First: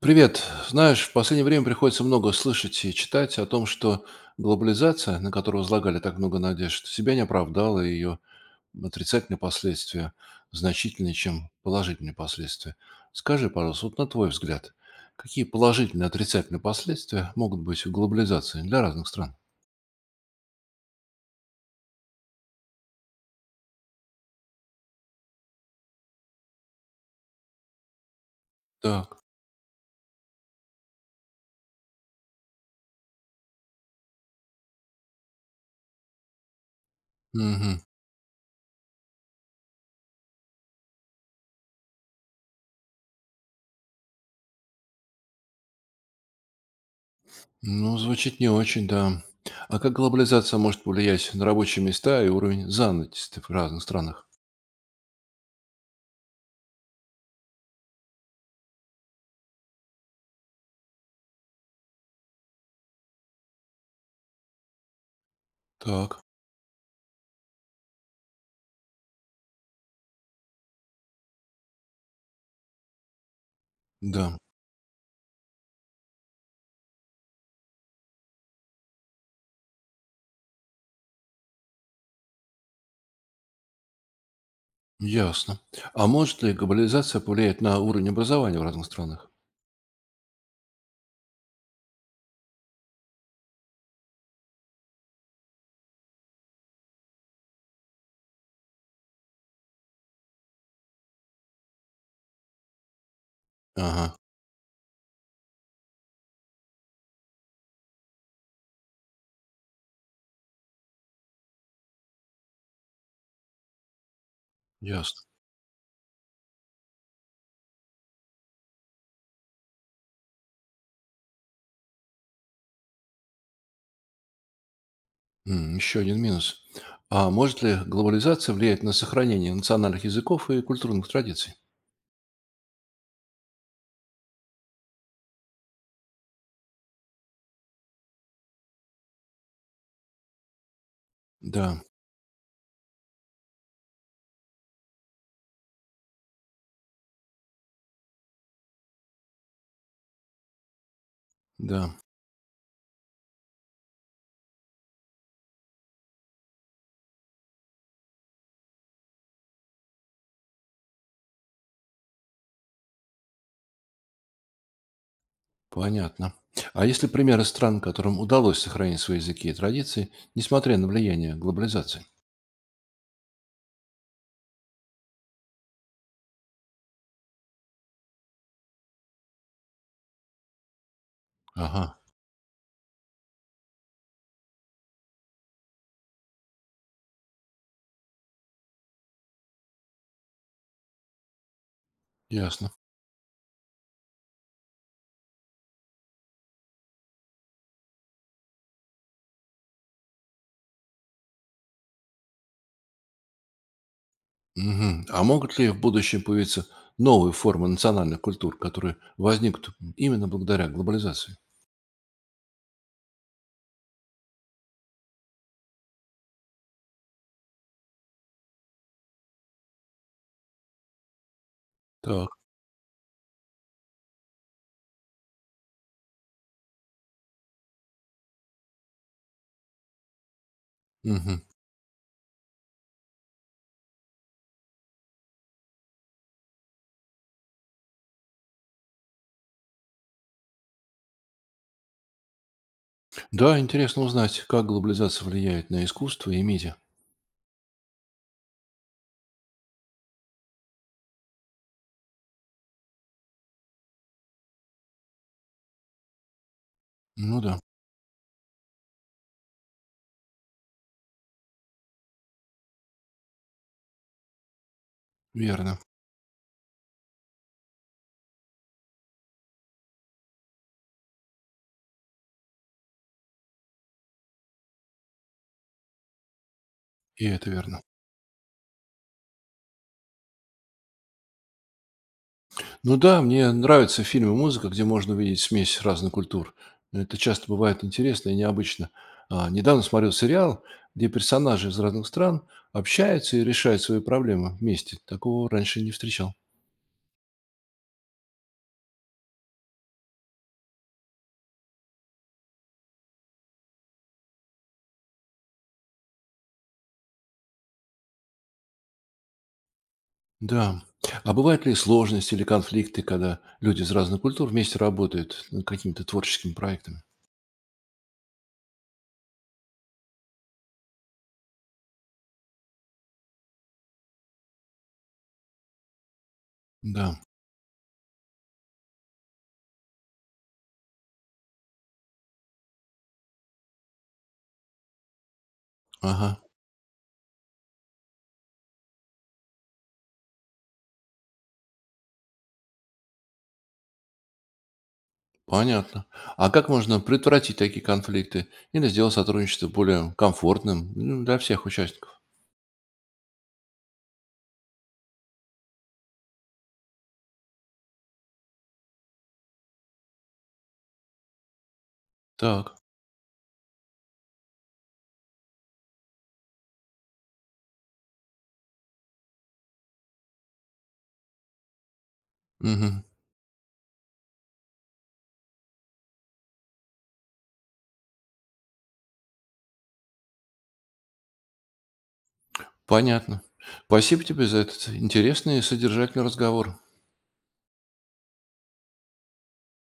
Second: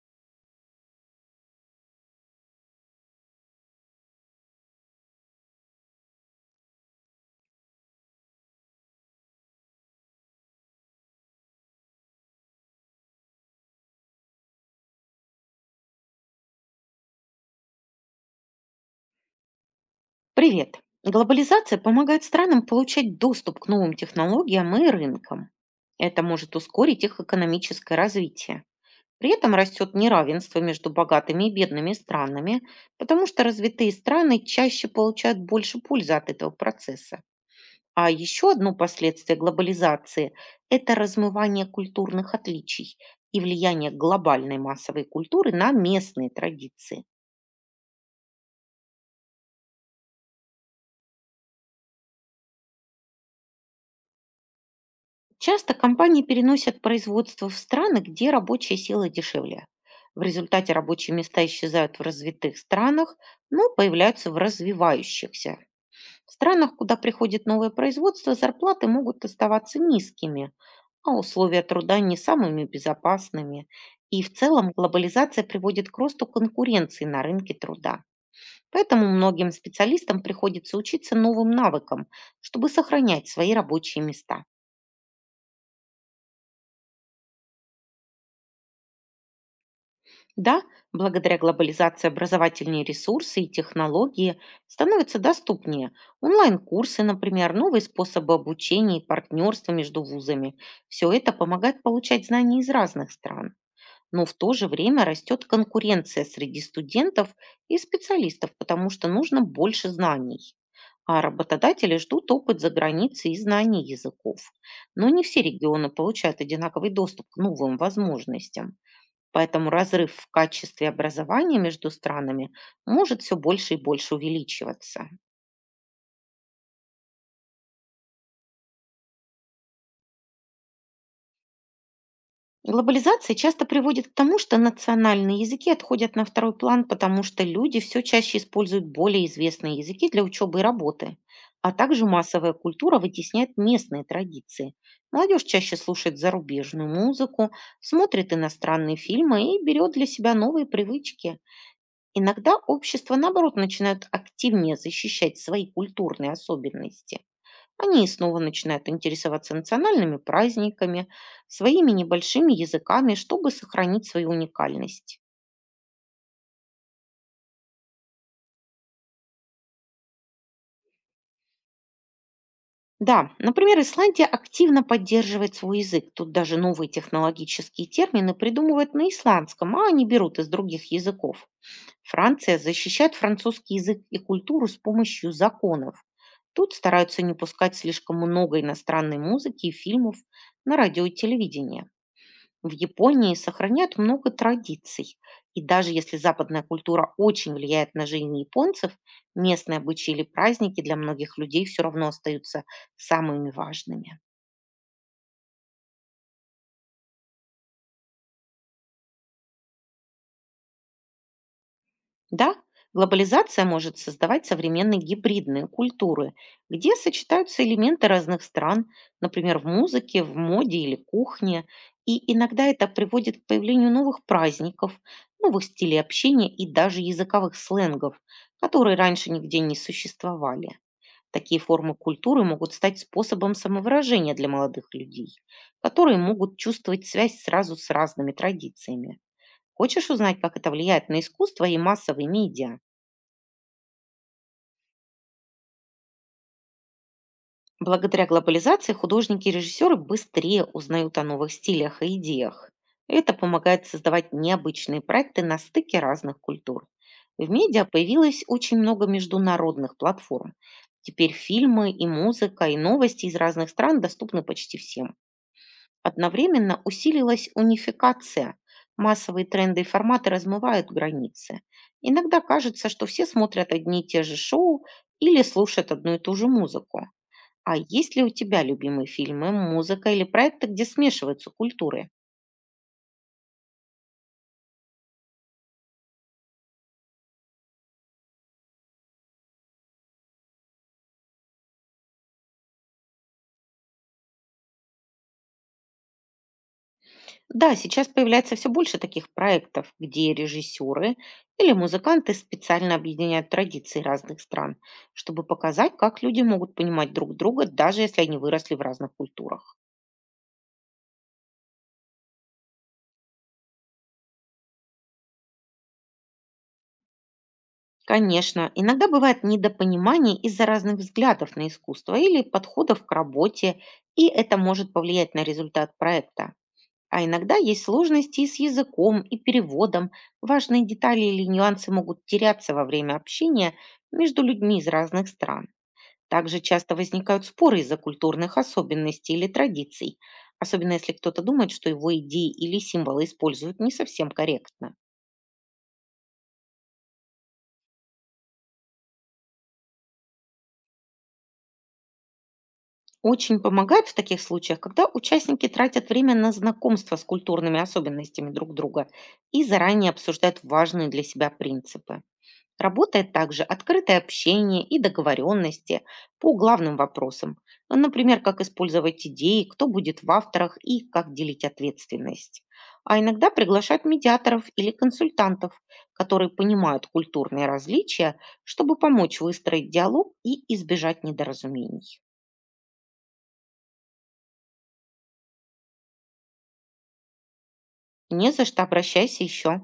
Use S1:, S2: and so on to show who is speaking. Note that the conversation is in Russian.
S1: Привет. Знаешь, в последнее время приходится много слышать и читать о том, что глобализация, на которую возлагали так много надежд, себя не оправдала, и ее отрицательные последствия значительнее, чем положительные последствия. Скажи, пожалуйста, вот на твой взгляд, какие положительные и отрицательные последствия могут быть у глобализации для разных стран?
S2: Привет! Глобализация помогает странам получать доступ к новым технологиям и рынкам. Это может ускорить их экономическое развитие.
S1: Так.
S2: При этом растет неравенство между богатыми и бедными странами, потому что развитые страны чаще получают больше пользы от этого процесса.
S1: Мгм.
S2: А еще одно последствие глобализации– это размывание культурных отличий и влияние глобальной массовой культуры на местные традиции.
S1: Ну, звучит не очень, да. А как глобализация может повлиять на рабочие места и уровень занятости в разных странах?
S2: Часто компании переносят производство в страны, где рабочая сила дешевле. В результате рабочие места исчезают в развитых странах, но появляются в развивающихся.
S1: Так.
S2: В странах, куда приходит новое производство, зарплаты могут оставаться низкими, а условия труда не самыми безопасными. И в
S1: Да.
S2: целом глобализация приводит к росту конкуренции на рынке труда. Поэтому многим специалистам приходится учиться новым навыкам, чтобы сохранять свои рабочие места.
S1: Ясно. А может ли глобализация повлиять на уровень образования в разных странах?
S2: Да, благодаря глобализации образовательные ресурсы и технологии становятся доступнее. Онлайн-курсы, например, новые способы обучения и партнерства между вузами. Все это помогает получать знания из разных стран.
S1: Ага,
S2: Но в то же время растет конкуренция среди студентов и специалистов, потому что нужно больше знаний. А работодатели ждут опыт за границей и знаний языков. Но не
S1: ясно.
S2: все регионы получают одинаковый доступ к новым возможностям. Поэтому разрыв в качестве образования между странами может все больше и больше увеличиваться.
S1: Еще один минус. А может ли глобализация влиять на сохранение национальных языков и культурных традиций?
S2: Глобализация часто приводит к тому, что национальные языки отходят на второй план, потому что люди все чаще используют более известные языки для учебы и работы. А
S1: Да,
S2: также массовая культура вытесняет местные традиции. Молодежь чаще слушает зарубежную музыку, смотрит иностранные фильмы и берет для себя новые привычки.
S1: да,
S2: Иногда общество, наоборот, начинают активнее защищать свои культурные особенности. Они снова начинают интересоваться национальными праздниками, своими небольшими языками, чтобы сохранить свою уникальность.
S1: понятно. А есть ли примеры стран, которым удалось сохранить свои языки и традиции, несмотря на влияние глобализации?
S2: Да, например, Исландия активно поддерживает свой язык. Тут даже новые технологические термины придумывают на исландском, а они берут из других языков.
S1: Ага,
S2: Франция защищает французский язык и культуру с помощью законов. Тут стараются не пускать слишком много иностранной музыки и фильмов на радио и телевидении. В
S1: ясно.
S2: Японии сохраняют много традиций. И даже если западная культура очень влияет на жизнь японцев, местные обычаи или праздники для многих людей все равно остаются самыми важными.
S1: Мгм. А могут ли в будущем появиться новые формы национальных культур, которые возникнут именно благодаря глобализации?
S2: Да, глобализация может создавать современные гибридные культуры, где сочетаются элементы разных стран, например, в музыке, в моде или кухне.
S1: Так.
S2: И иногда это приводит к появлению новых праздников, новых стилей общения и даже языковых сленгов, которые раньше нигде не существовали.
S1: Мгм.
S2: Такие формы культуры могут стать способом самовыражения для молодых людей, которые могут чувствовать связь сразу с разными традициями. Хочешь узнать, как это влияет на искусство и массовые медиа?
S1: Да, интересно узнать, как глобализация влияет на искусство и медиа.
S2: Благодаря глобализации художники и режиссеры быстрее узнают о новых стилях и идеях. Это помогает создавать необычные проекты на стыке разных культур.
S1: Ну
S2: В
S1: да,
S2: медиа появилось очень много международных платформ. Теперь фильмы и музыка, и новости из разных стран доступны почти всем.
S1: верно.
S2: Одновременно усилилась унификация. Массовые тренды и форматы размывают границы. Иногда кажется, что все смотрят одни и те же шоу или слушают одну и ту же музыку.
S1: И это
S2: А
S1: верно.
S2: есть ли у тебя любимые фильмы, музыка или проекты, где смешиваются культуры?
S1: Ну да, мне нравятся фильмы и музыка, где можно увидеть смесь разных культур. Это часто бывает интересно и необычно. А, недавно смотрел сериал, где персонажи из разных стран общаются и решают свои проблемы вместе. Такого раньше не встречал.
S2: Да, сейчас появляется все больше таких проектов, где режиссеры или музыканты специально объединяют традиции разных стран, чтобы показать, как люди могут понимать друг друга, даже если они выросли в разных культурах.
S1: Да. А бывают ли сложности или конфликты, когда люди из разных культур вместе работают над какими-то творческими проектами?
S2: Конечно, иногда бывает недопонимание из-за разных взглядов на искусство или подходов к работе, и это может повлиять на результат проекта.
S1: Да.
S2: А иногда есть сложности и с языком, и переводом. Важные детали или нюансы могут теряться во время общения между людьми из разных стран.
S1: Ага.
S2: Также часто возникают споры из-за культурных особенностей или традиций, особенно если кто-то думает, что его идеи или символы используют не совсем корректно.
S1: Понятно. А как можно предотвратить такие конфликты или сделать сотрудничество более комфортным, ну, для всех участников?
S2: Очень помогает в таких случаях, когда участники тратят время на знакомство с культурными особенностями друг друга и заранее обсуждают важные для себя принципы.
S1: Так,
S2: Работает также открытое общение и договоренности по главным вопросам, а, например, как использовать идеи, кто будет в авторах и как делить ответственность.
S1: мгм,
S2: А иногда приглашают медиаторов или консультантов, которые понимают культурные различия, чтобы помочь выстроить диалог и избежать недоразумений.
S1: понятно. Спасибо тебе за этот интересный и содержательный разговор.
S2: Не за что, обращайся еще.